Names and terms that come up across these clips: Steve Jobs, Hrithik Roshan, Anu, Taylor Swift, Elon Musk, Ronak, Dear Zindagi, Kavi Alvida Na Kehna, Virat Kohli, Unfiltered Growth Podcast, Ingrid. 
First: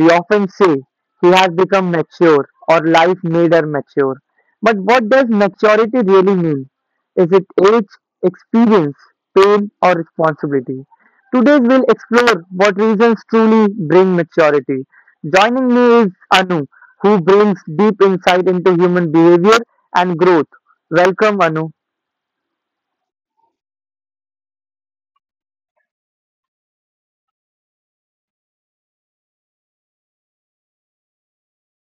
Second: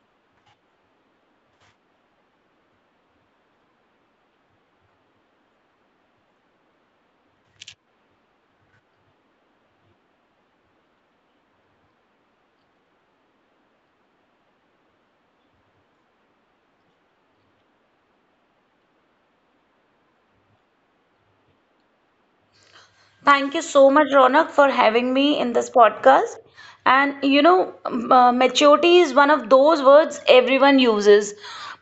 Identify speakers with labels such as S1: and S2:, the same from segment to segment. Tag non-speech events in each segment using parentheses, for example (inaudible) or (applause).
S1: We often say he has become mature or life made her mature. But what does maturity really mean? Is it age, experience, pain, or responsibility? Today we'll explore what reasons truly bring maturity. Joining me is Anu, who brings deep insight into human behavior and growth. Welcome, Anu.
S2: Thank you so much, Ronak, for having me in this podcast. And you know, maturity is one of those words everyone uses,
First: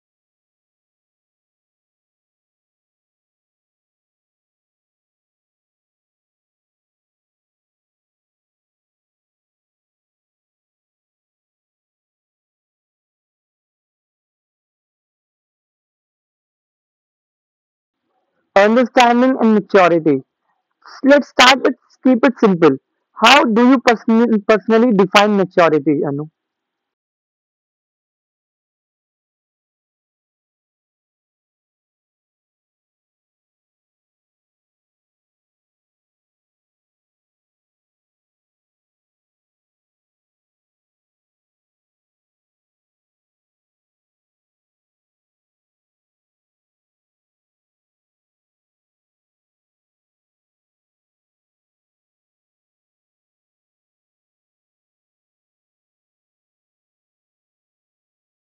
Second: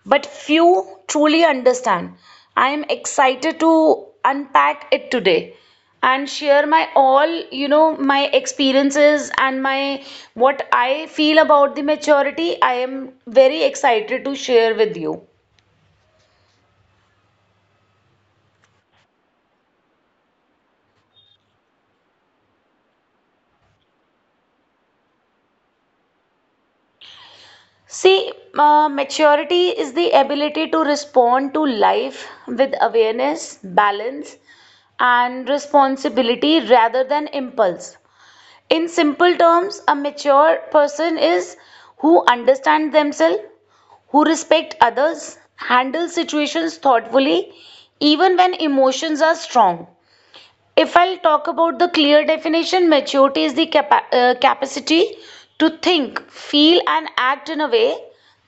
S2: but few truly understand. I am excited to unpack it today and share my my experiences and my what I feel about the maturity. I am very excited to share with you.
S1: Understanding and maturity. Let's start with keep it simple. How do you personally define maturity, Anu?
S2: See, Maturity is the ability to respond to life with awareness, balance, and responsibility rather than impulse. In simple terms, a mature person is who understands themselves, who respect others, handles situations thoughtfully, even when emotions are strong. If I'll talk about the clear definition, maturity is the capacity to think, feel, and act in a way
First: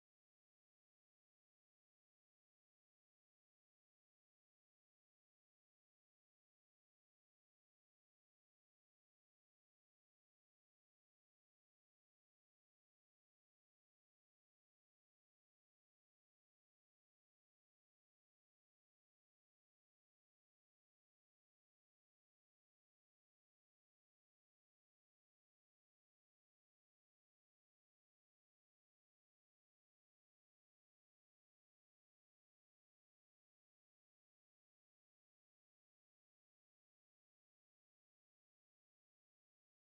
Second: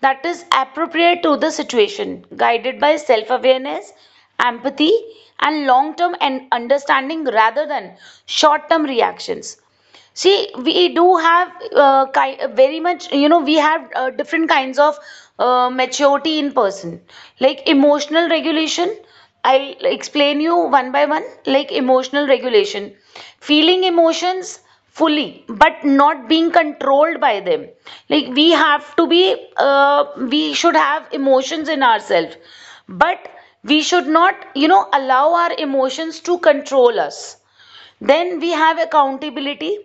S2: that is appropriate to the situation, guided by self awareness, empathy, and long term and understanding rather than short term reactions. See, we do have ki very much, you know, we have different kinds of maturity in person. Like emotional regulation, I'll explain you one by one. Like emotional regulation, feeling emotions fully, but not being controlled by them. Like we have to be, we should have emotions in ourselves, but we should not, you know, allow our emotions to control us. Then we have accountability,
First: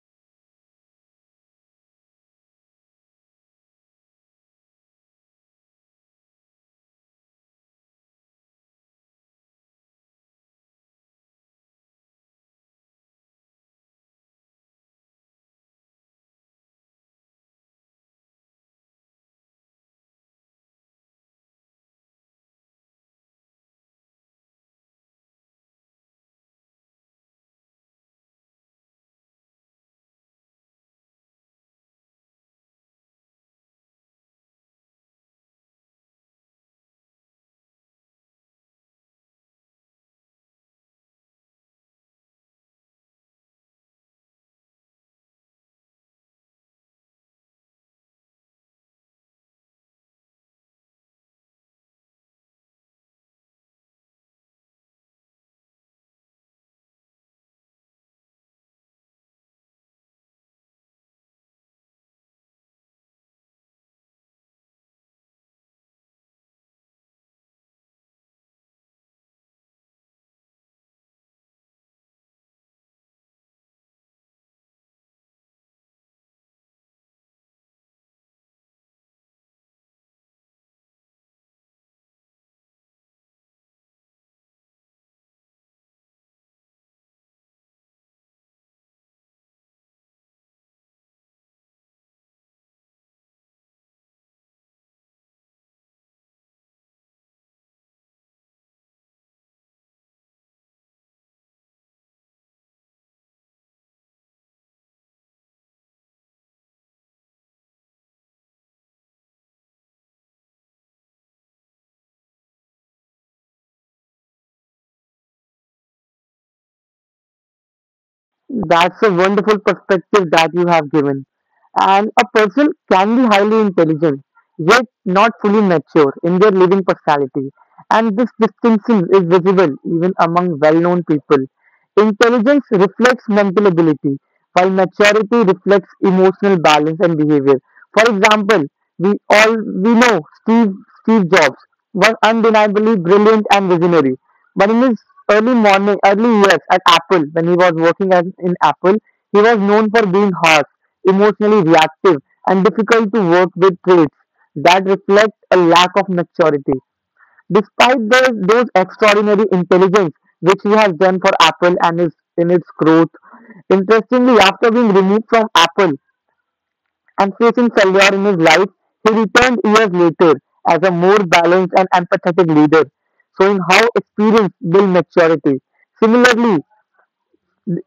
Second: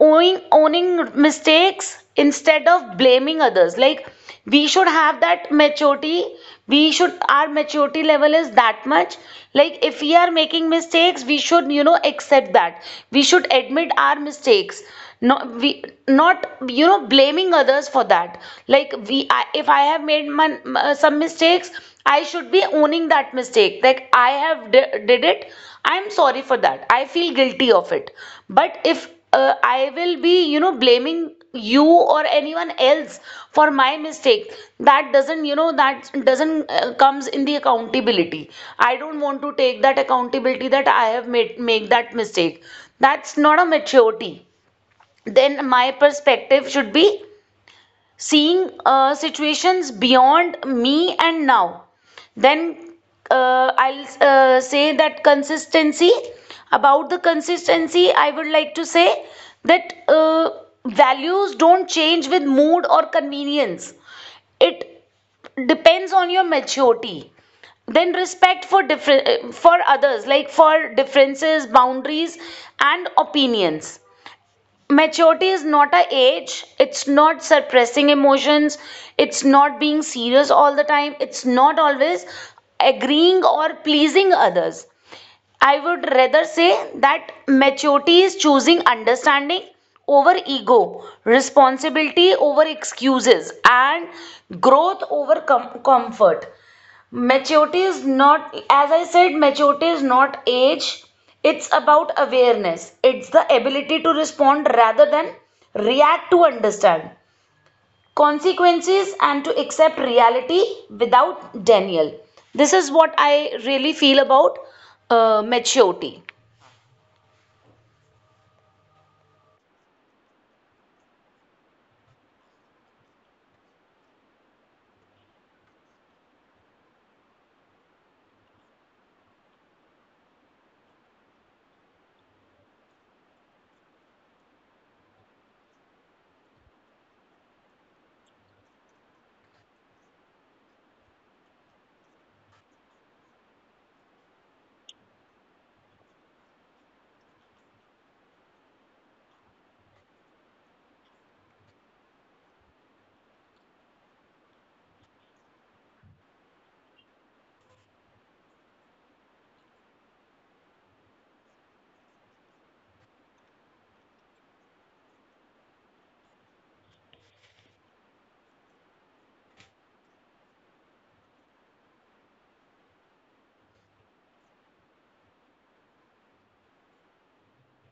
S2: owning mistakes instead of blaming others. Like we should have that maturity. We should, our maturity level is that much. Like if we are making mistakes, we should, you know, accept that. We should admit our mistakes. Not we not you know blaming others for that. Like if I have made my some mistakes, I should be owning that mistake. Like I have did it. I'm sorry for that. I feel guilty of it. But if I will be, you know, blaming you or anyone else for my mistake, that doesn't, you know, that doesn't comes in the accountability. I don't want to take that accountability that I have made make that mistake. That's not a maturity. Then my perspective should be seeing situations beyond me and now then I'll say that consistency. About the consistency I would like to say that values don't change with mood or convenience. It depends on your maturity. Then respect for different, for others, like for differences, boundaries, and opinions. Maturity is not a age. It's not suppressing emotions. It's not being serious all the time. It's not always agreeing or pleasing others. I would rather say that maturity is choosing understanding over ego, responsibility over excuses, and growth over comfort. Maturity is not, as I said, maturity is not age, it's about awareness. It's the ability to respond rather than react, to understand consequences and to accept reality without denial. This is what I really feel about maturity.
S1: That's a wonderful perspective that you have given. And a person can be highly intelligent, yet not fully mature in their living personality. And this distinction is visible even among well known people. Intelligence reflects mental ability, while maturity reflects emotional balance and behavior. For example, we know Steve Jobs was undeniably brilliant and visionary, but in his early years at Apple, when he was working as in Apple, he was known for being harsh, emotionally reactive, and difficult to work with traits that reflect a lack of maturity. Despite those extraordinary intelligence which he has done for Apple and his in its growth, interestingly, after being removed from Apple, and facing failure in his life, he returned years later as a more balanced and empathetic leader, showing how experience builds maturity. Similarly,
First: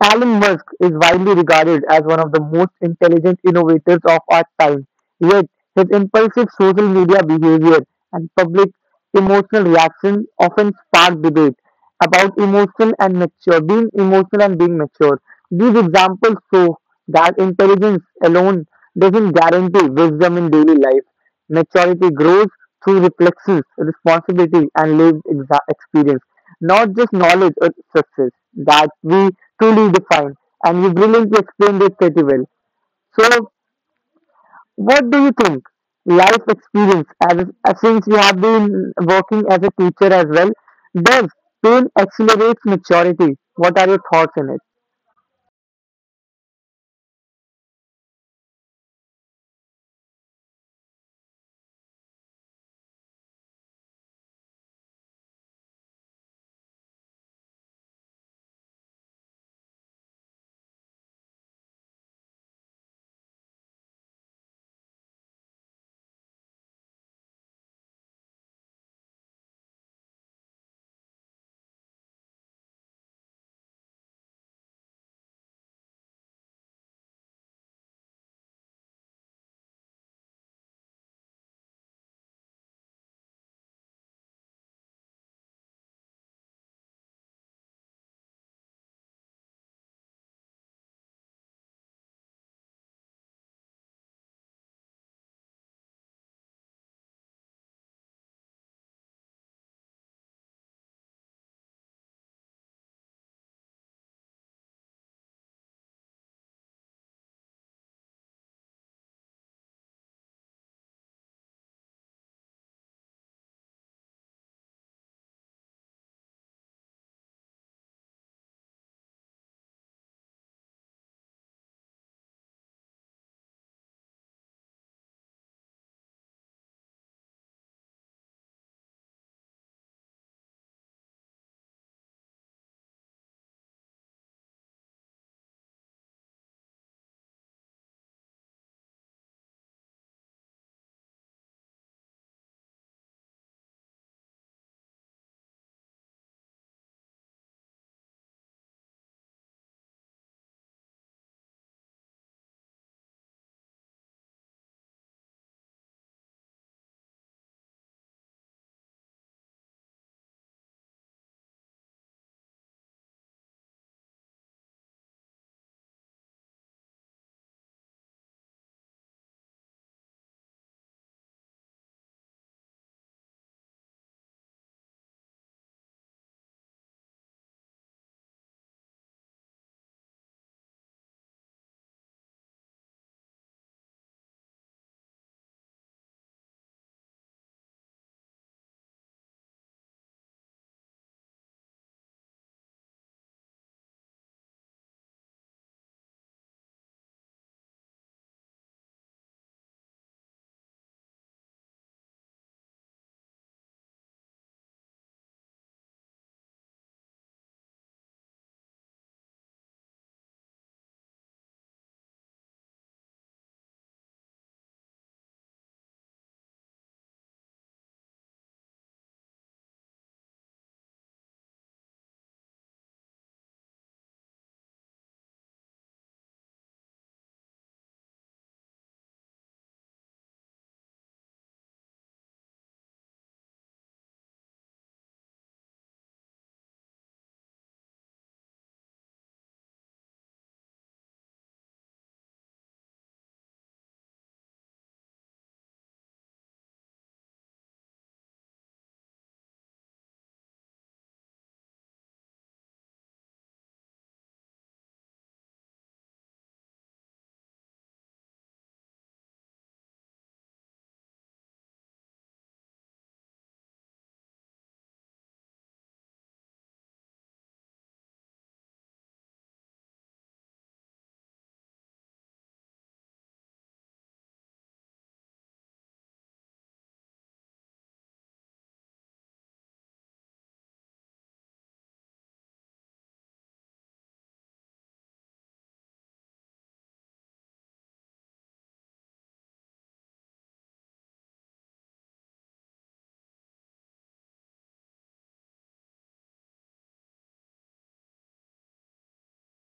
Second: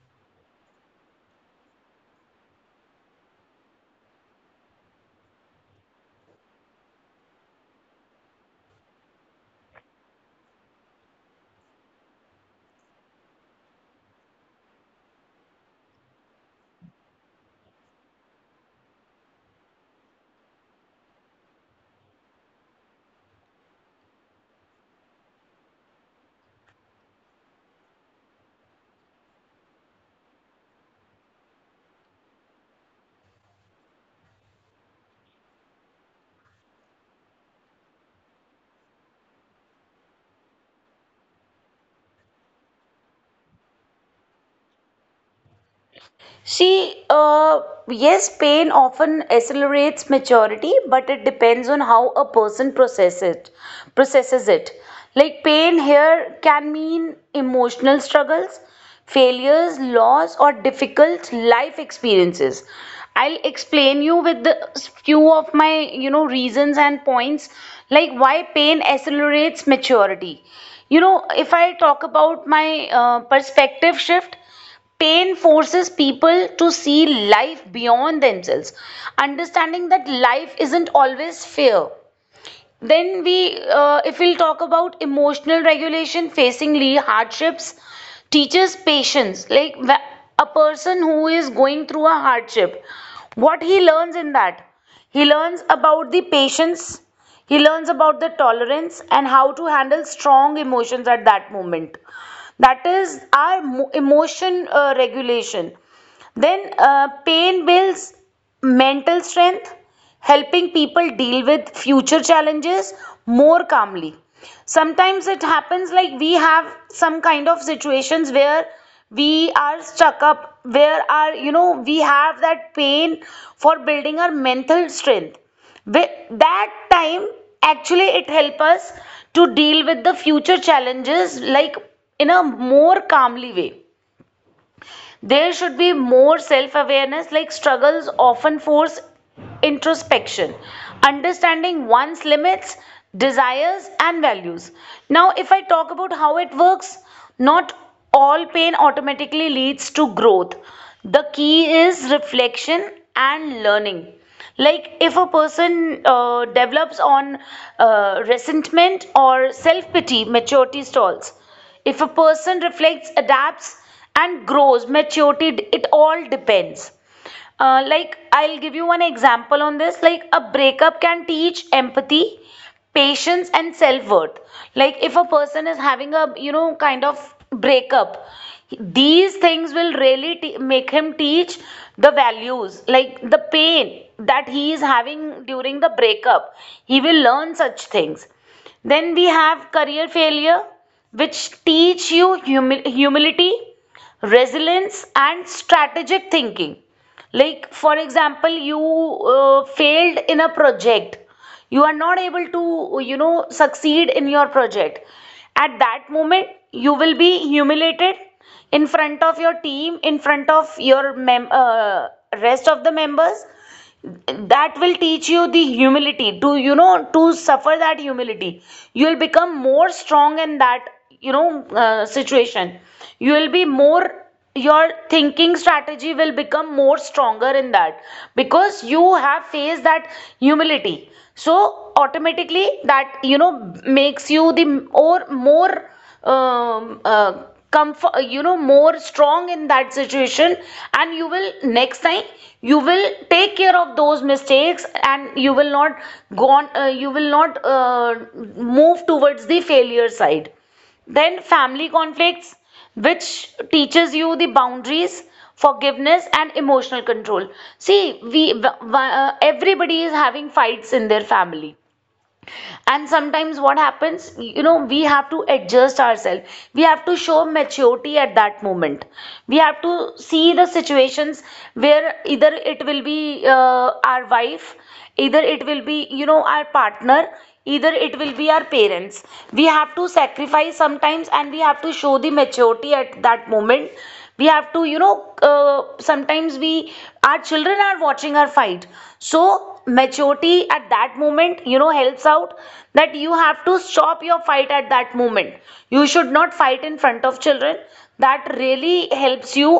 S1: Elon Musk is widely regarded as one of the most intelligent innovators of our time. Yet, his impulsive social media behavior and public emotional reactions often spark debate about emotional and mature, being emotional and being mature. These examples show that intelligence alone doesn't guarantee wisdom in daily life. Maturity grows through reflections, responsibility, and lived experience, not just knowledge or success that we truly defined, and you brilliantly explained it pretty well. So, what do you think? Life experience, as since you have been working as a teacher as well, does pain accelerates maturity? What are your thoughts on it?
S2: See, uh, yes, pain often accelerates maturity, but it depends on how a person processes it. Processes it. Like pain here can mean emotional struggles, failures, loss, or difficult life experiences. I'll explain you with the few of my you know reasons and points, like why pain accelerates maturity. You know, if I talk about my perspective shift, pain forces people to see life beyond themselves, understanding that life isn't always fair. Then if we'll talk about emotional regulation, facing hardships, teaches patience. Like a person who is going through a hardship, what he learns in that, he learns about the patience, he learns about the tolerance and how to handle strong emotions at that moment. That is our emotion regulation. Then pain builds mental strength, helping people deal with future challenges more calmly. Sometimes it happens like we have some kind of situations where we are stuck up, where are you know we have that pain for building our mental strength. With that time, actually, it help us to deal with the future challenges like in a more calmly way. There should be more self awareness, like struggles often force introspection, understanding one's limits, desires, and values. Now, if I talk about how it works, not all pain automatically leads to growth. The key is reflection and learning. Like if a person develops on resentment or self pity, maturity stalls. If a person reflects, adapts, and grows, maturity, it all depends. Like, I'll give you one example on this. Like, a breakup can teach empathy, patience, and self worth. Like, if a person is having a, you know, kind of breakup, these things will really make him teach the values, like the pain that he is having during the breakup. He will learn such things. Then we have career failure, which teach you humility, resilience, and strategic thinking. Like, for example, you failed in a project, you are not able to, you know, succeed in your project. At that moment, you will be humiliated in front of your team, in front of your rest of the members. That will teach you the humility, to you know to suffer that humility you will become more strong in that you know situation. You will be more, your thinking strategy will become more stronger in that because you have faced that humility, so automatically that you know makes you the or more um, uh, comfort, you know more strong in that situation. And you will next time, you will take care of those mistakes and you will not go on you will not move towards the failure side. Then family conflicts, which teaches you the boundaries, forgiveness and emotional control. See everybody is having fights in their family, and sometimes what happens you know we have to adjust ourselves. We have to show maturity at that moment. We have to see the situations, where either it will be our wife, either it will be you know our partner, either it will be our parents. We have to sacrifice sometimes and we have to show the maturity at that moment. We have to you know uh, sometimes we, our children are watching our fight. So maturity at that moment you know helps out, that you have to stop your fight at that moment. You should not fight in front of children. That really helps you,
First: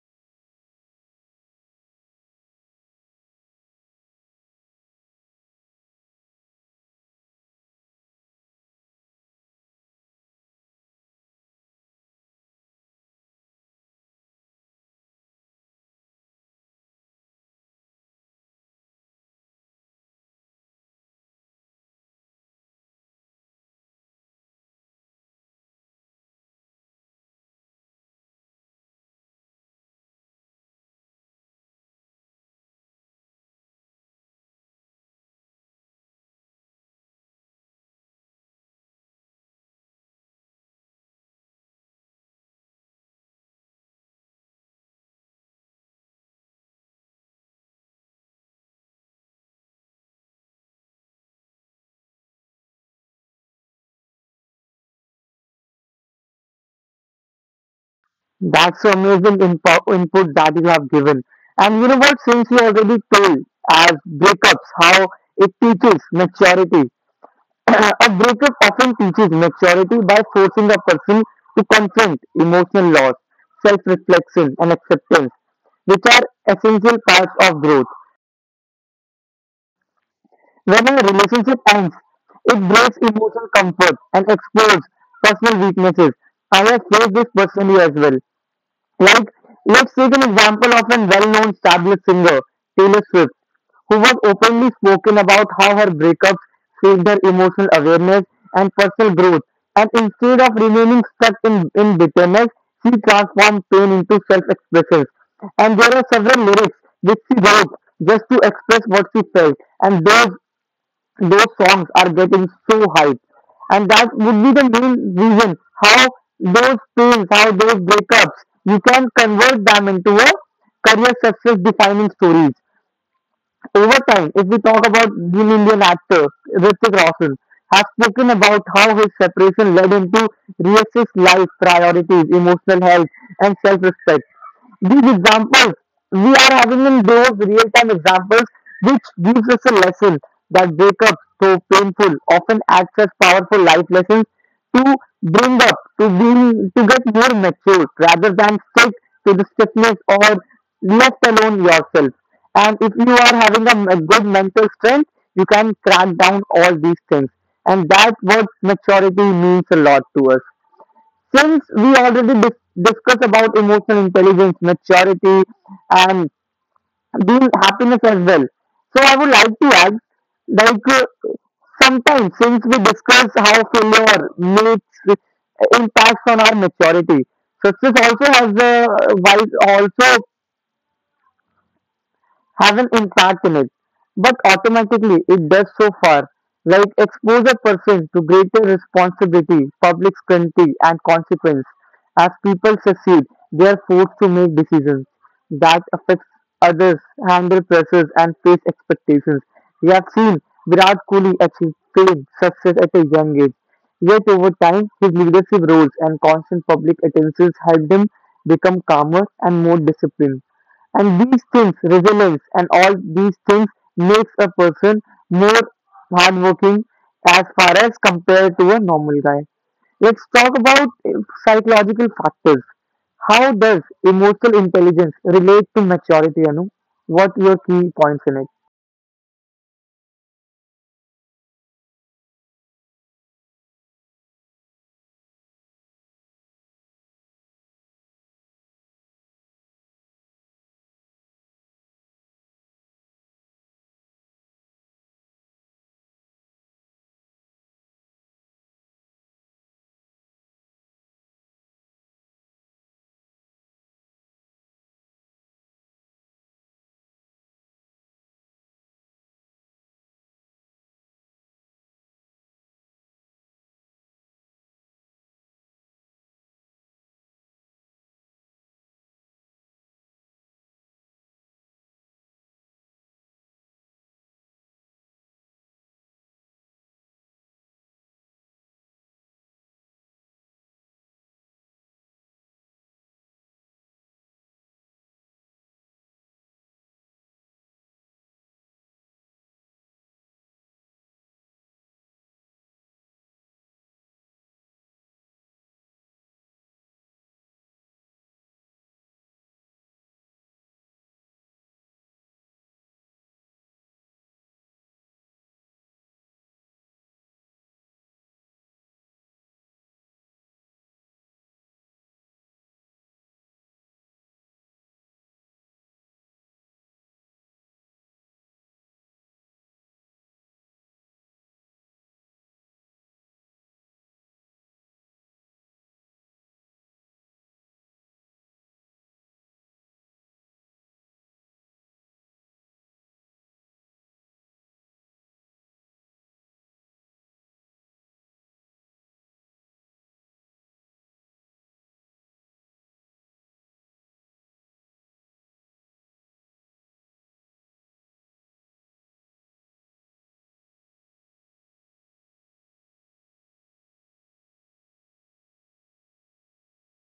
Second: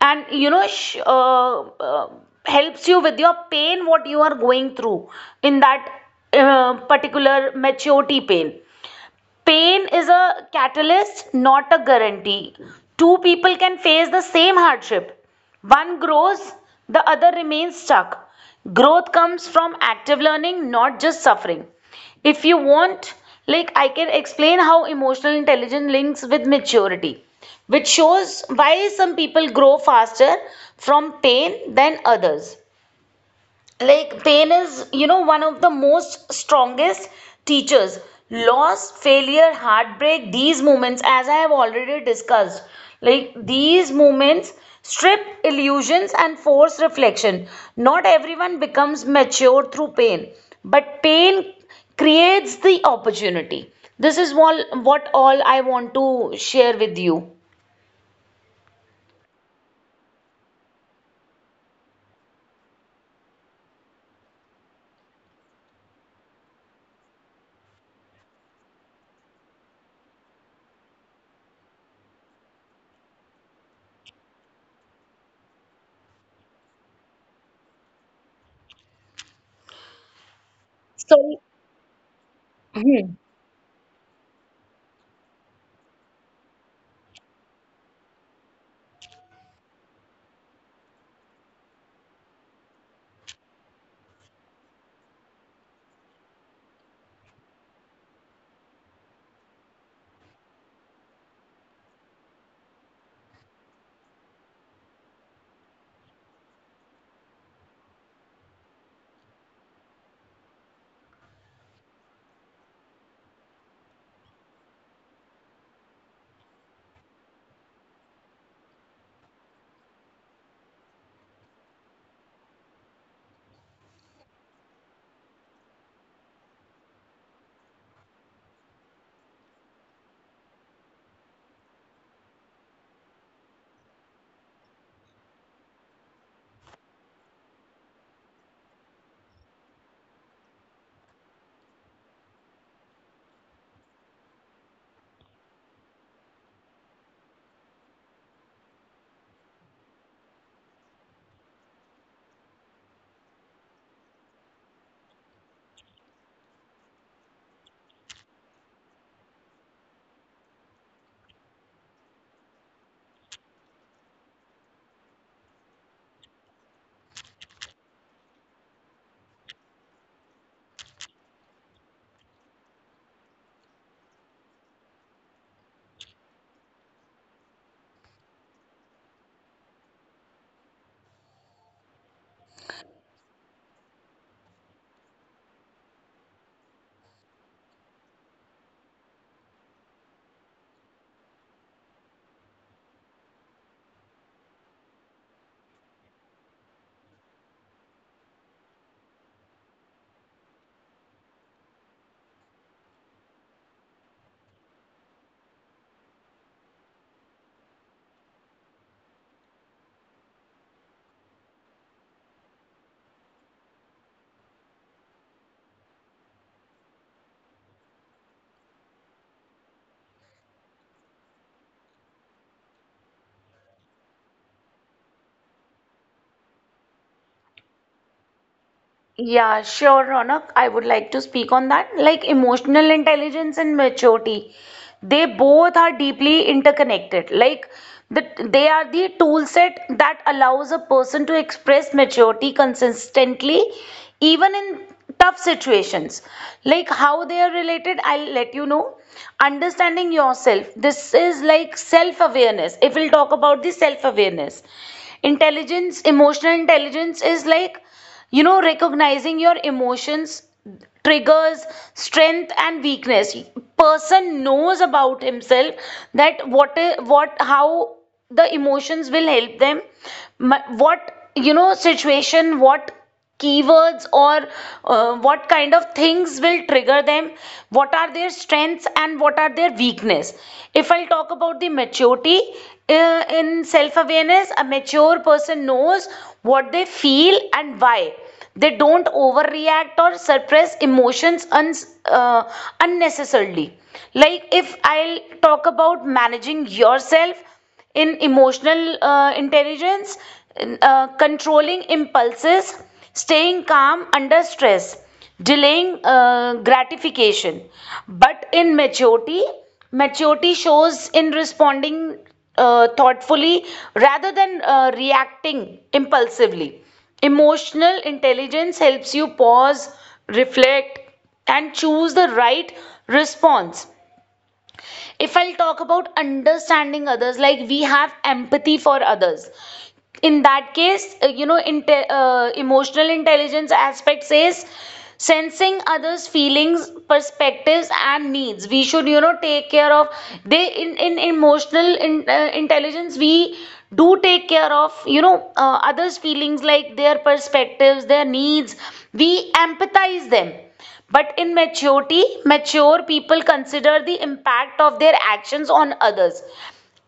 S2: and you know uh, helps you with your pain what you are going through in that particular maturity pain. Is a catalyst, not a guarantee. Two people can face the same hardship. One grows, the other remains stuck. Growth comes from active learning, not just suffering. If you want, like I can explain how emotional intelligence links with maturity, which shows why some people grow faster from pain than others. Like pain is you know one of the most strongest teachers. Loss, failure, heartbreak, these moments, as I have already discussed, like these moments strip illusions and force reflection. Not everyone becomes mature through pain, but pain creates the opportunity. This is all what all I want to share with you.
S1: That's so amazing input that you have given. And you know what? Since you already told as breakups, how it teaches maturity, (coughs) a breakup often teaches maturity by forcing a person to confront emotional loss, self reflection, and acceptance, which are essential parts of growth. When a
S2: So
S1: relationship ends, it breaks
S2: hmm.
S1: emotional comfort and exposes personal weaknesses. I have faced this personally as well. Like, let's take an example of a well known established singer, Taylor Swift, who was openly spoken about how her breakups shaped her emotional awareness and personal growth. And instead of remaining stuck in bitterness, she transformed pain into self expression. And there are several lyrics which she wrote just to express what she felt. And those songs are getting so hyped. And that would be the main reason how those pains, how those breakups, you can convert them into a career success defining stories. Over time, if we talk about the Indian actor Hrithik Roshan, has spoken about how his separation led him to reassess life priorities, emotional health, and self-respect. These examples we are having in those real time examples which gives us a lesson that breakups though painful often acts as powerful life lessons to bring up to be to get more mature rather than stick to the stiffness or left alone yourself. And if you are having a good mental strength, you can crack down all these things, and that's what maturity means a lot to us. Since we already discussed about emotional intelligence, maturity, and being happiness as well. So I would like to add, like sometimes since we discuss how failure makes impacts on our maturity, success also has a wise also haven't embarked in it, but automatically it does so far, like expose a person to greater responsibility, public scrutiny, and consequence. As people succeed, they are forced to make decisions that affects others, handle pressures, and face expectations. We have seen Virat Kohli achieve fame, success at a young age. Yet over time, his leadership roles and constant public attentions helped him become calmer and more disciplined. And these things, resilience and all these things makes a person more hardworking as far as compared to a normal guy. Let's talk about psychological factors. How does emotional intelligence relate to maturity, Anu? What your key points in it?
S2: Yeah, sure, Ronak. I would like to speak on that. Like emotional intelligence and maturity, they both are deeply interconnected. Like the, they are the tool set that allows a person to express maturity consistently even in tough situations. Like how they are related, I'll let you know. Understanding yourself, this is like self awareness. If we'll talk about the self awareness, intelligence emotional intelligence is like you know recognizing your emotions, triggers, strength and weakness. Person knows about himself, that what how the emotions will help them, what you know situation, what keywords or what kind of things will trigger them, what are their strengths and what are their weakness. If I'll talk about the maturity, in self awareness a mature person knows what they feel and why. They don't overreact or suppress emotions uh, unnecessarily. Like if I'll talk about managing yourself in emotional intelligence, controlling impulses, staying calm under stress, delaying gratification. But in maturity, maturity shows in responding thoughtfully rather than reacting impulsively. Emotional intelligence helps you pause, reflect, and choose the right response. If I'll talk about understanding others, like we have empathy for others. In that case you know emotional intelligence aspect says sensing others feelings, perspectives and needs. We should you know take care of, they in emotional intelligence we do take care of you know others feelings, like their perspectives, their needs. We empathize them. But in maturity, mature people consider the impact of their actions on others.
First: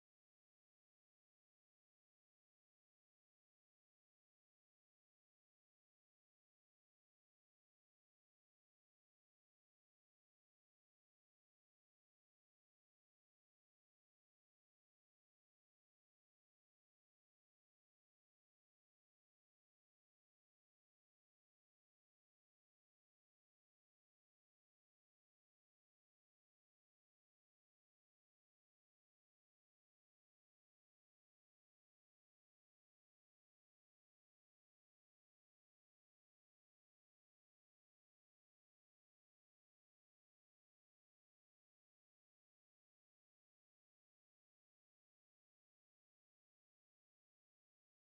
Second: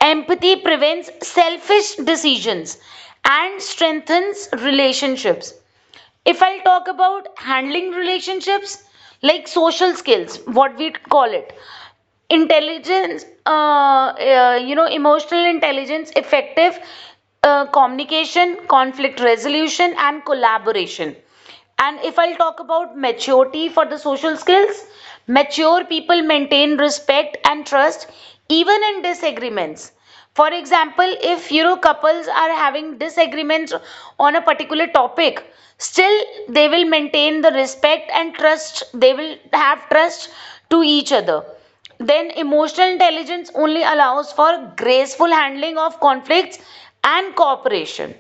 S2: Empathy prevents selfish decisions and strengthens relationships. If I'll talk about handling relationships, like social skills, what we call it, intelligence emotional intelligence effective communication, conflict resolution, and collaboration. And if I'll talk about maturity for the social skills, mature people maintain respect and trust even in disagreements. For example, if you know, couples are having disagreements on a particular topic, still they will maintain the respect and trust, they will have trust to each other. Then emotional intelligence only allows for graceful handling of conflicts and cooperation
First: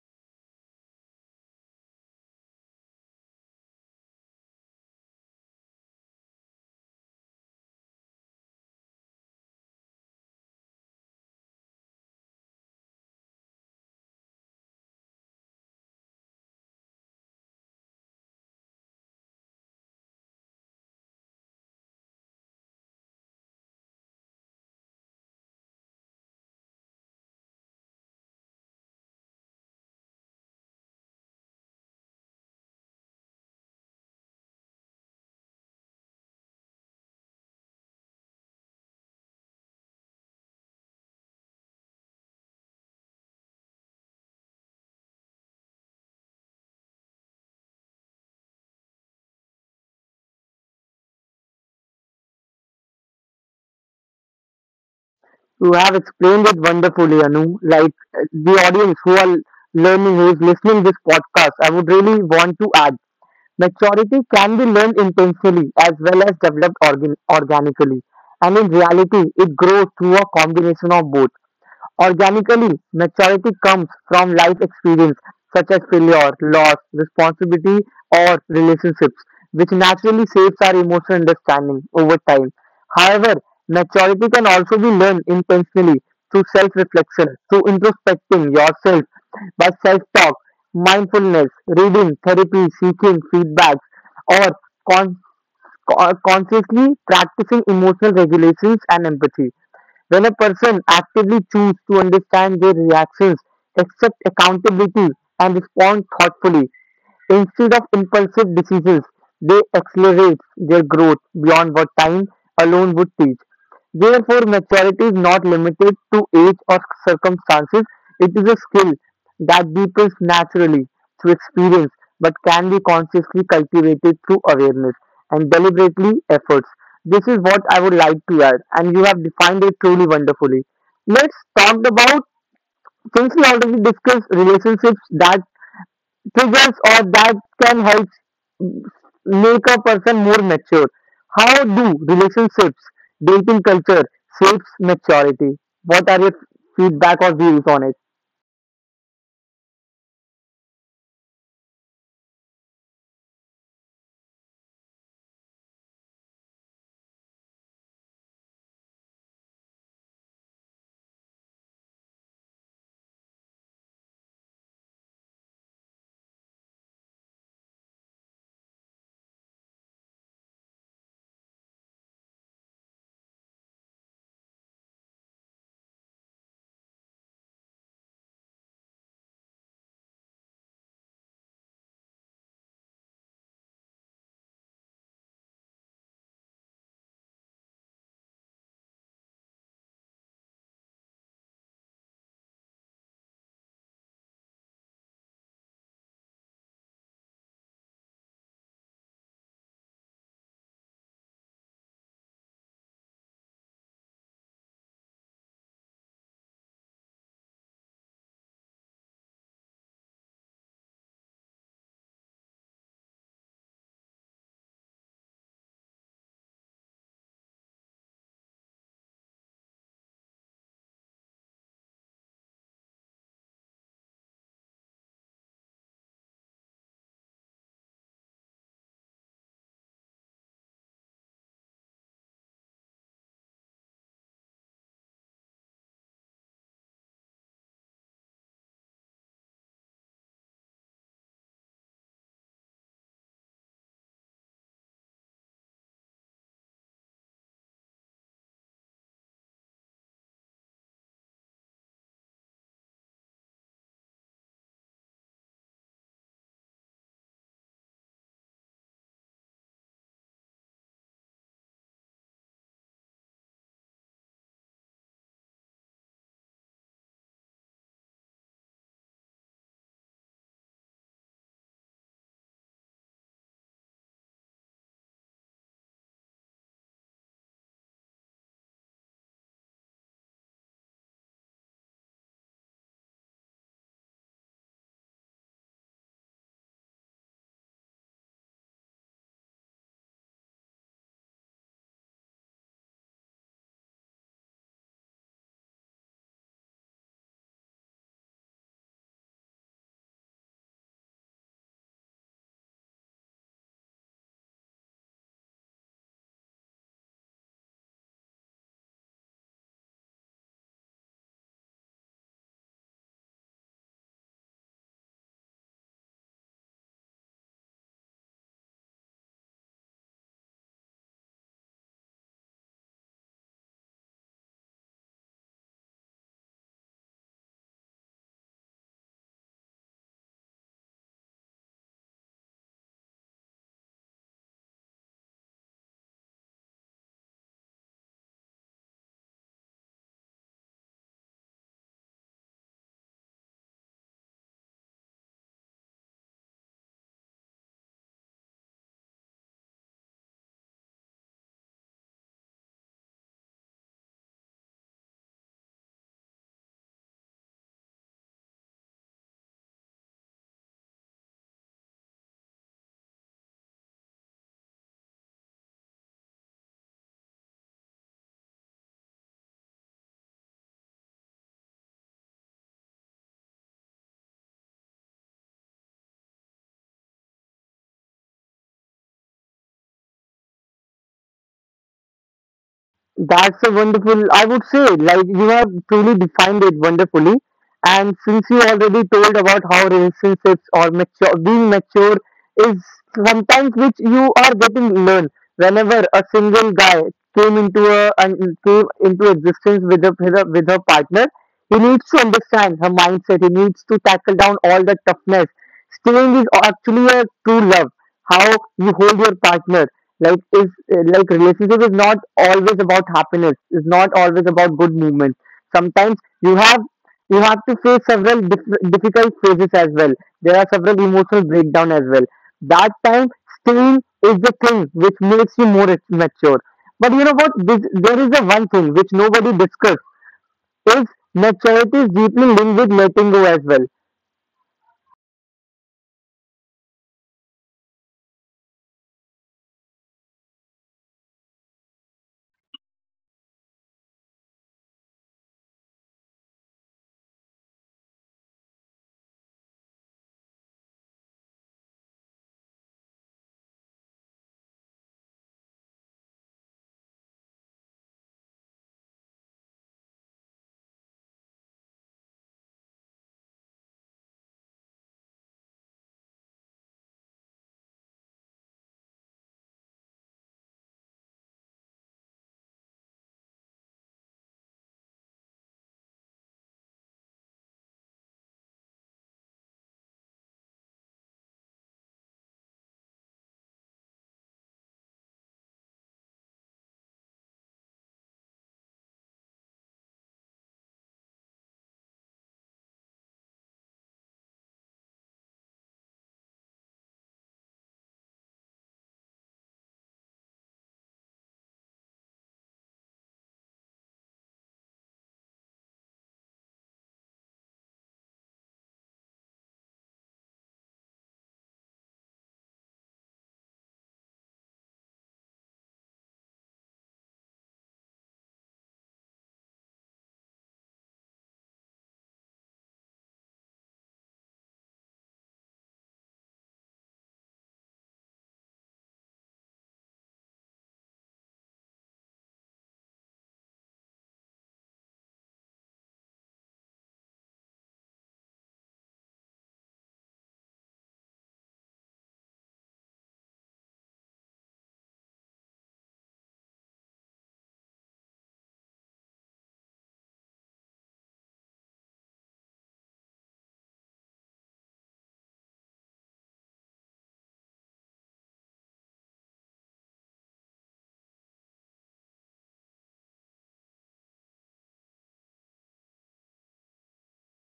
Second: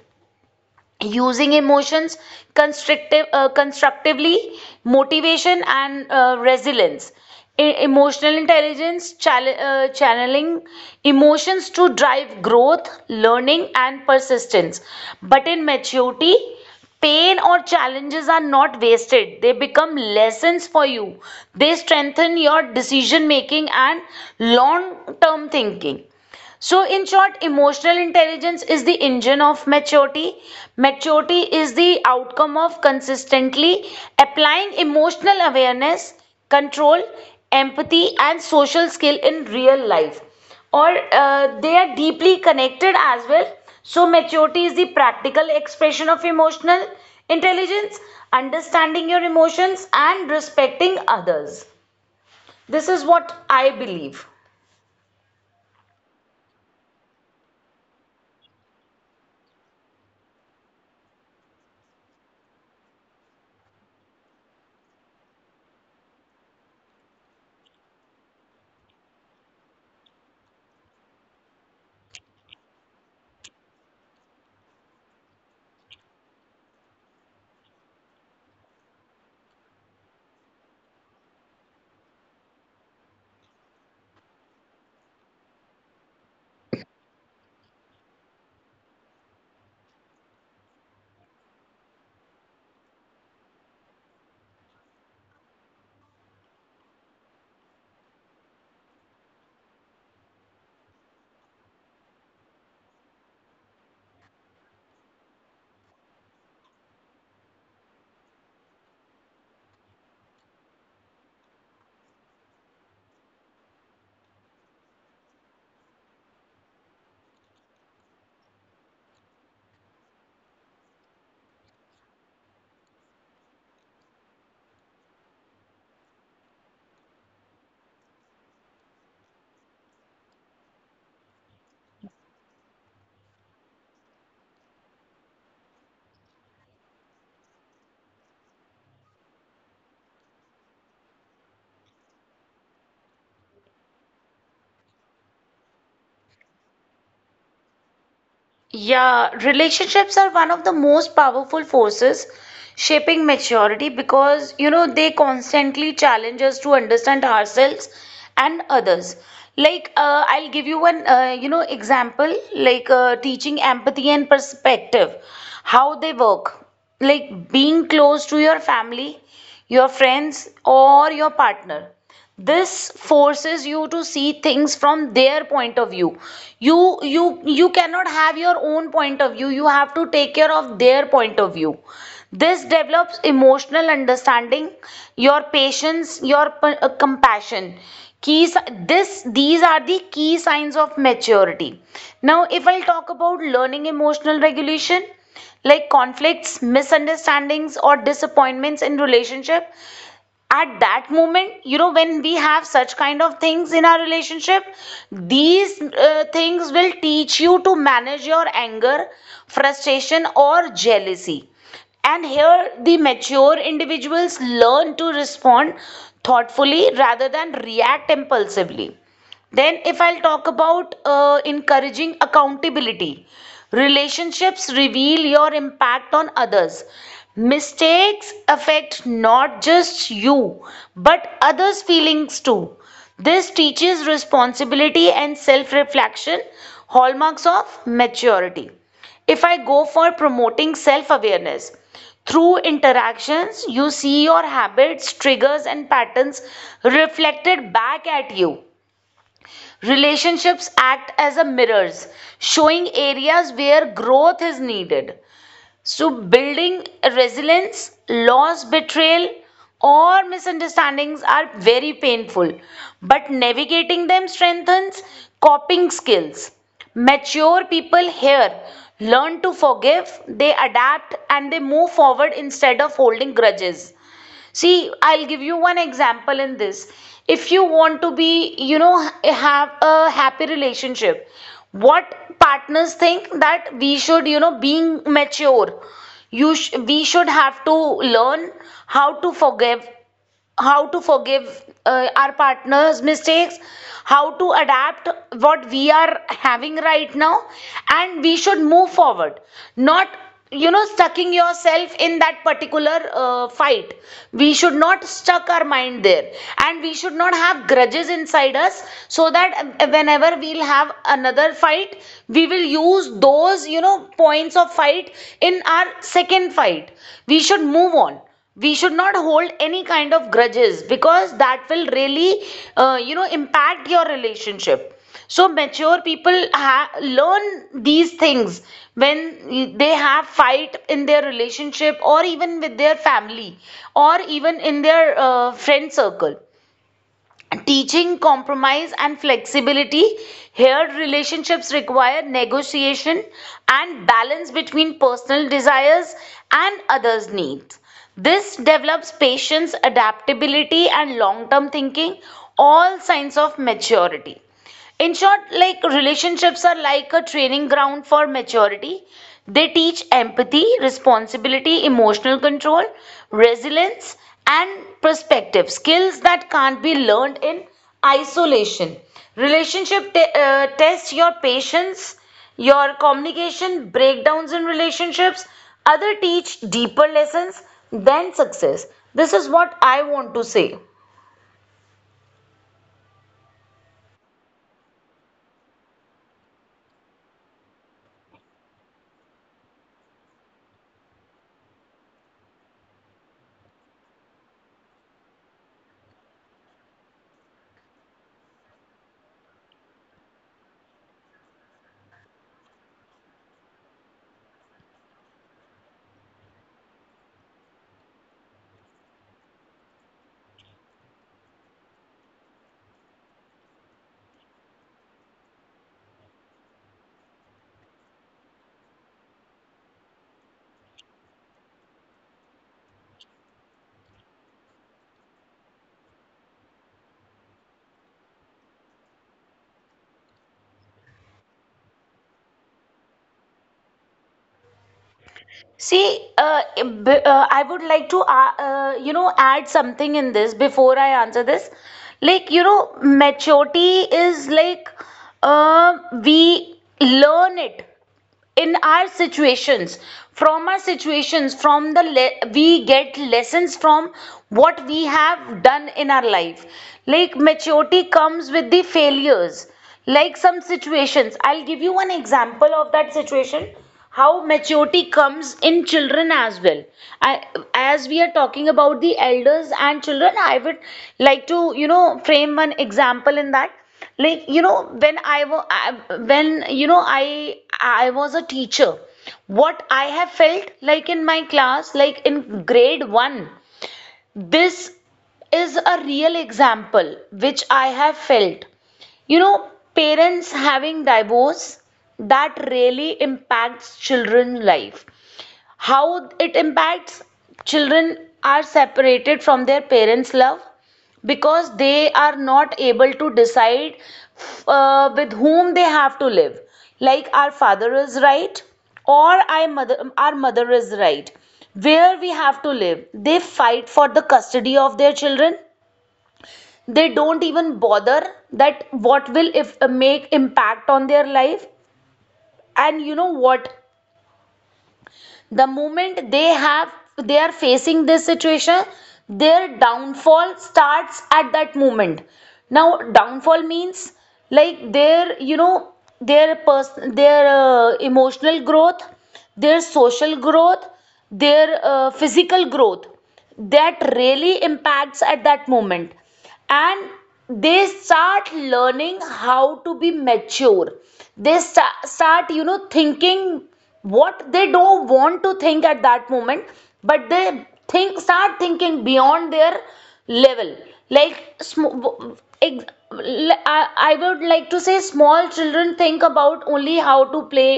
S2: using emotions constructively. Motivation and resilience. Emotional intelligence channeling emotions to drive growth, learning, and persistence. But in maturity, pain or challenges are not wasted, they become lessons for you. They strengthen your decision making and long term thinking. So, in short, emotional intelligence is the engine of maturity. Maturity is the outcome of consistently applying emotional awareness, control, empathy, and social skill in real life. Or they are deeply connected as well. So, maturity is the practical expression of emotional intelligence, understanding your emotions, and respecting others. This is what I believe.
S1: You have explained it wonderfully, Anu. Like the audience who are learning, who is listening this podcast, I would really want to add maturity can be learned intensely as well as developed organically. And in reality, it grows through a combination of both. Organically, maturity comes from life experience such as failure, loss, responsibility, or relationships, which naturally shapes our emotional understanding over time. However, maturity can also be learned intentionally through self reflection, through introspecting yourself by self-talk, mindfulness, reading, therapy, seeking feedback, or con- consciously practicing emotional regulations and empathy. When a person actively chooses to understand their reactions, accept accountability, and respond thoughtfully instead of impulsive decisions, they accelerate their growth beyond what time alone would teach. Therefore, maturity is not limited to age or circumstances. It is a skill that deepens naturally through experience but can be consciously cultivated through awareness and deliberately efforts. This is what I would like to add, and you have defined it truly wonderfully. Let's talk about since we already discussed relationships that triggers or that can help make a person more mature? How do relationships, dating culture shapes maturity? What are your feedback or views on it?
S2: Yeah, relationships are one of the most powerful forces shaping maturity because, you know, they constantly challenge us to understand ourselves and others. I'll give you one example, teaching empathy and perspective, how they work. Like being close to your family, your friends, or your partner, this forces you to see things from their point of view. You cannot have your own point of view, you have to take care of their point of view. This develops emotional understanding, your patience, your compassion, keys. This these are the key signs of maturity. Now if I'll talk about learning emotional regulation, like conflicts, misunderstandings, or disappointments in relationship, at that moment, you know, when we have such kind of things in our relationship, these things will teach you to manage your anger, frustration, or jealousy. And here the mature individuals learn to respond thoughtfully rather than react impulsively. Then, if I'll talk about encouraging accountability, relationships reveal your impact on others. Mistakes affect not just you, but others' feelings too. This teaches responsibility and self reflection, hallmarks of maturity. If I go for promoting self awareness, through interactions, you see your habits, triggers, and patterns reflected back at you. Relationships act as a mirrors, showing areas where growth is needed. So building resilience, loss, betrayal, or misunderstandings are very painful, but navigating them strengthens coping skills. Mature people here learn to forgive, they adapt, and they move forward instead of holding grudges. See, I'll give you one example in this. If you want to, be, you know, have a happy relationship, what partners think that we should, you know, being mature, you sh we should have to learn how to forgive, how to forgive our partner's mistakes, how to adapt what we are having right now, and we should move forward, not, you know, stucking yourself in that particular fight. We should not stuck our mind there, and we should not have grudges inside us, so that whenever we'll have another fight, we will use those, you know, points of fight in our second fight. We should move on, we should not hold any kind of grudges, because that will really you know impact your relationship. So mature people learn these things when they have fight in their relationship, or even with their family, or even in their friend circle. Teaching compromise and flexibility. Here, relationships require negotiation and balance between personal desires and others' needs. This develops patience, adaptability, and long term thinking, all signs of maturity. In short, like relationships are like a training ground for maturity. They teach empathy, responsibility, emotional control, resilience, and perspective, skills that can't be learned in isolation. Relationship tests your patience, your communication, breakdowns in relationships. Other teach deeper lessons than success. This is what I want to say.
S1: That's a wonderful, I would say, like you have truly defined it wonderfully. And since you already told about how relationships or mature, being mature is sometimes which you are getting learned. Whenever a single guy came into a and came into existence with a with her partner, he needs to understand her mindset. He needs to tackle down all the toughness. Staying is actually a true love. How you hold your partner like is like relationship is not always about happiness, is not always about good movement. Sometimes you have you have to face several difficult phases as well. There are several emotional breakdown as well. That time, staying is the thing which makes you more mature. But you know what, this, there is a one thing which nobody discuss is maturity is deeply linked with letting go as well.
S2: See, I would like to, add something in this before I answer this. Like, you know, maturity is like, we learn it in our situations, from our situations, we get lessons from what we have done in our life. Like maturity comes with the failures. Like some situations, I'll give you one example of that situation, how maturity comes in children as well. I, as we are talking about the elders and children, I would like to, you know, frame one example in that. Like, you know, when I was a teacher, what I have felt like in my class, like in grade 1, this is a real example which I have felt, you know, parents having divorce, that really impacts children's life. How it impacts, children are separated from their parents love, because they are not able to decide with whom they have to live. Like, our father is right, or our mother is right, where we have to live. They fight for the custody of their children, they don't even bother that what will, if make impact on their life. And you know what, the moment they are facing this situation, their downfall starts at that moment. Now downfall means like their, you know, their emotional growth, their social growth, their physical growth, that really impacts at that moment. And they start learning how to be mature. They start, you know, thinking what they don't want to think at that moment. But they think start thinking beyond their level. like sm- ex- I would like to say, small children think about only how to play.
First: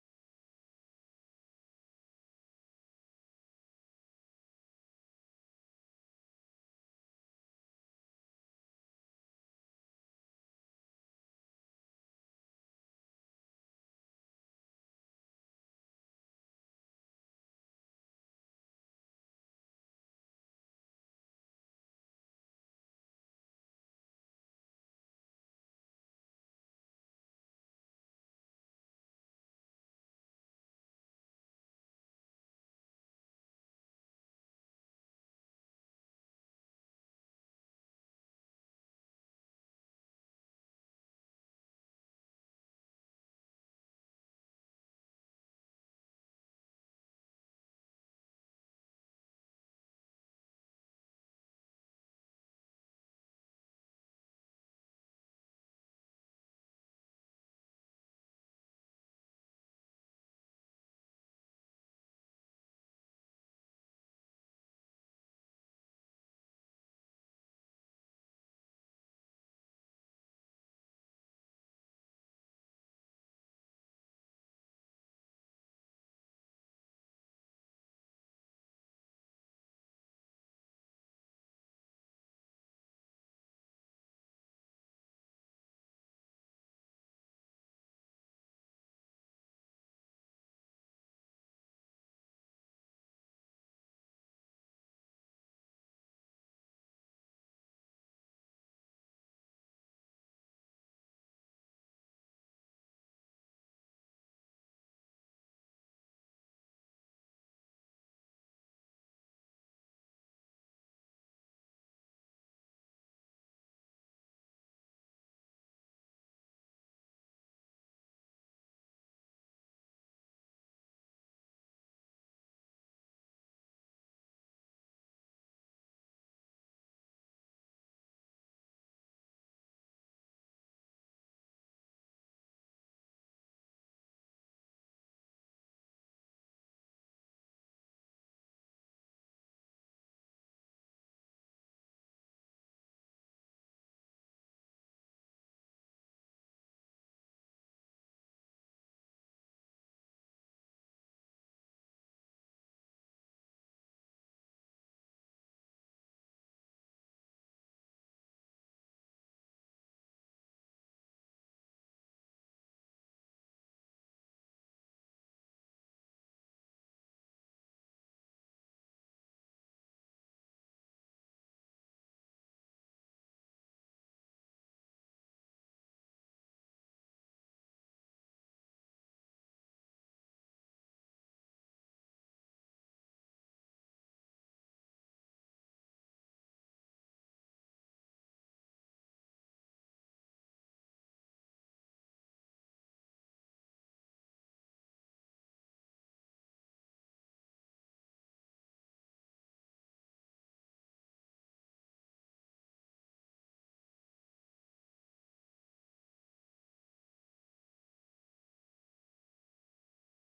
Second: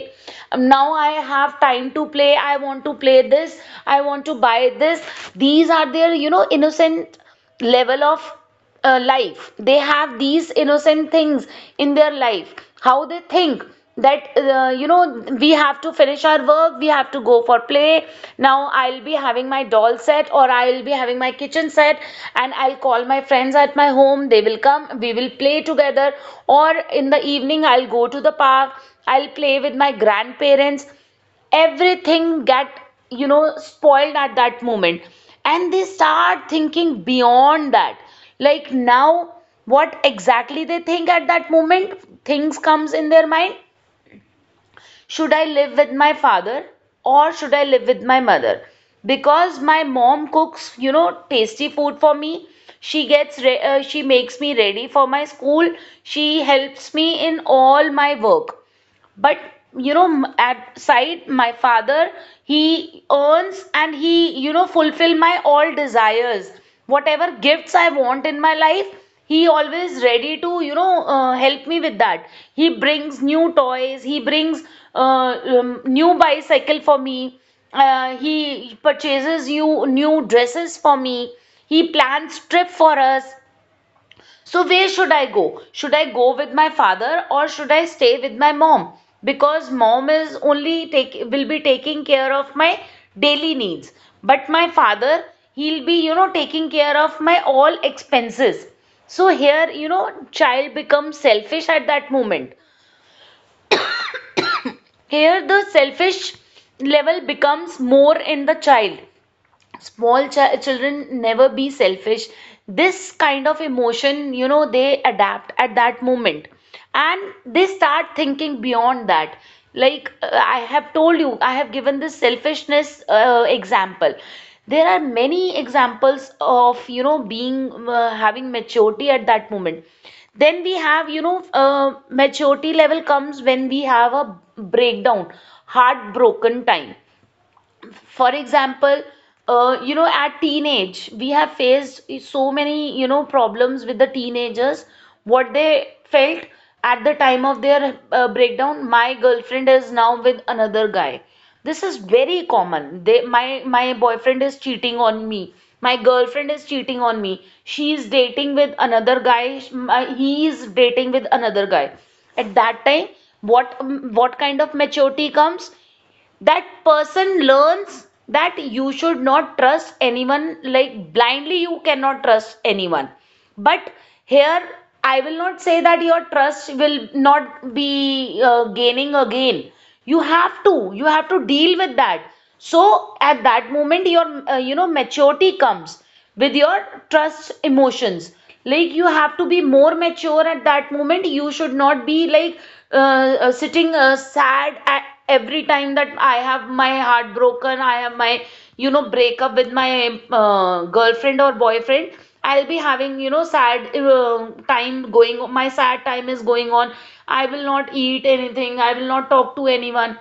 S2: Now I have time to play, I want to play this, I want to buy this. These are their, you know, innocent level of life. They have these innocent things in their life. How they think that, you know, we have to finish our work, we have to go for play. Now I'll be having my doll set or I'll be having my kitchen set, and I'll call my friends at my home. They will come, we will play together. Or in the evening, I'll go to the park, I'll play with my grandparents. Everything get, you know, spoiled at that moment. And they start thinking beyond that. Like now, what exactly they think at that moment, things comes in their mind: should I live with my father or should I live with my mother? Because my mom cooks, you know, tasty food for me, she she makes me ready for my school, she helps me in all my work. But, you know, at side my father, he earns and he, you know, fulfill my all desires. Whatever gifts I want in my life, he always ready to, you know, help me with that. He brings new toys, he brings new bicycle for me, he purchases you new dresses for me, he plans trip for us. So where should I go? Should I go with my father or should I stay with my mom? Because mom is only take will be taking care of my daily needs, but my father, he'll be, you know, taking care of my all expenses. So here, you know, child becomes selfish at that moment. Here the selfish level becomes more in the child. Small children never be selfish, this kind of emotion, you know, they adapt at that moment. And they start thinking beyond that. Like, I have told you, I have given this selfishness example. There are many examples of, you know, being having maturity at that moment. Then we have, you know, uh, maturity level comes when we have a breakdown, heartbroken time. For example, you know, at teenage we have faced so many, you know, problems with the teenagers. What they felt at the time of their breakdown: my girlfriend is now with another guy. This is very common. They My boyfriend is cheating on me, my girlfriend is cheating on me, she is dating with another guy. He is dating with another guy. At that time, what kind of maturity comes, that person learns that you should not trust anyone, like blindly you cannot trust anyone. But here, I will not say that your trust will not be gaining again. You have to deal with that. So at that moment your, you know, maturity comes with your trust emotions. Like, you have to be more mature at that moment, you should not be like sitting sad at every time that I have my heart broken, I have my, you know, breakup with my girlfriend or boyfriend. I'll be having, you know, sad time going, my sad time is going on. I will not eat anything, I will not talk to anyone.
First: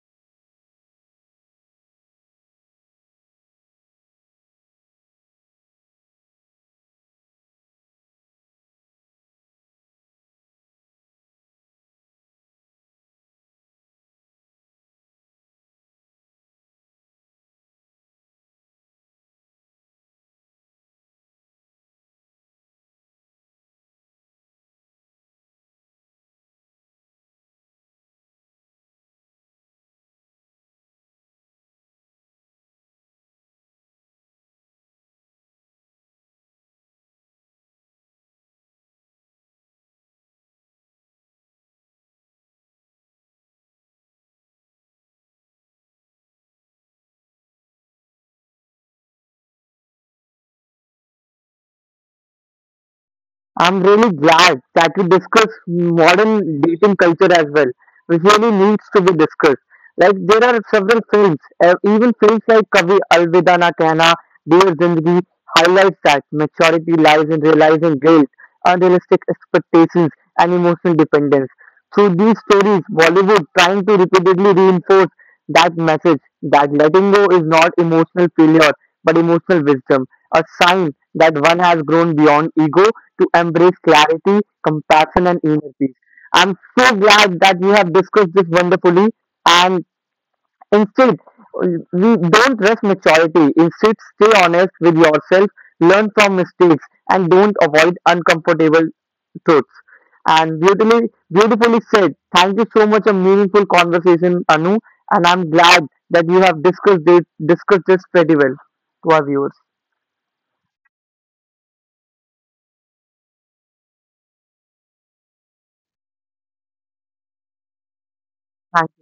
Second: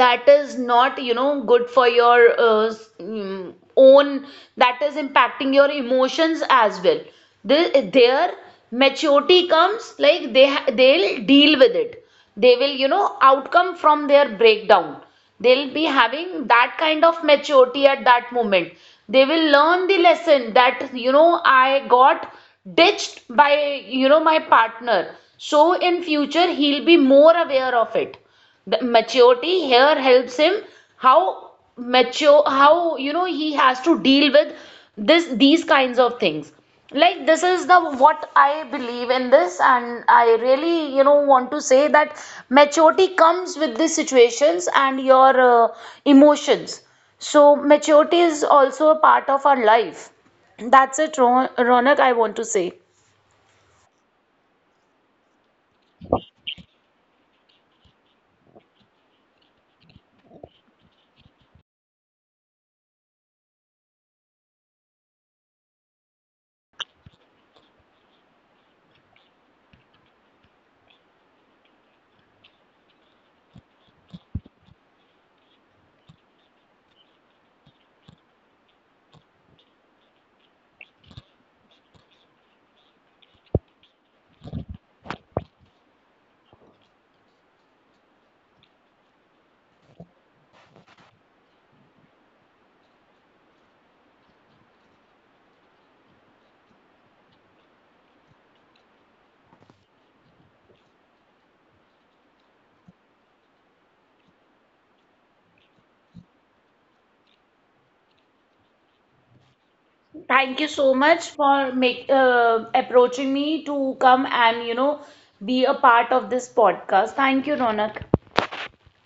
S2: That is not, you know, good for your own, that is impacting your emotions as well. Their maturity comes like they'll deal with it, they will, you know, outcome from their breakdown. They'll be having that kind of maturity at that moment. They will learn the lesson that, you know, I got ditched by, you know, my partner, so in future he'll be more aware of it. The maturity here helps him how mature, how, you know, he has to deal with this these kinds of things. Like, this is the what I believe in this, and I really, you know, want to say that maturity comes with these situations and your emotions. So maturity is also a part of our life. That's it, Ronak, I want to say.
S1: I'm really glad that we discuss modern dating culture as well, which really needs to be discussed. Like there are several films, even films like Kavi Alvida Na Kehna, Dear Zindagi highlights that maturity lies in realizing guilt, unrealistic expectations, and emotional dependence. Through these stories, Bollywood trying to repeatedly reinforce that message that letting go is not emotional failure but emotional wisdom, a sign that one has grown beyond ego to embrace clarity, compassion, and inner peace. I'm so glad that we have discussed this wonderfully. And instead, we don't rush maturity. Instead, stay honest with yourself, learn from mistakes, and don't avoid uncomfortable truths. And beautifully said. Thank you so much. A meaningful conversation, Anu. And I'm glad that you have discussed this pretty well to our viewers.
S2: Thank you so much for approaching me to come and, you know, be a part of this podcast. Thank you, Ronak.
S1: Thank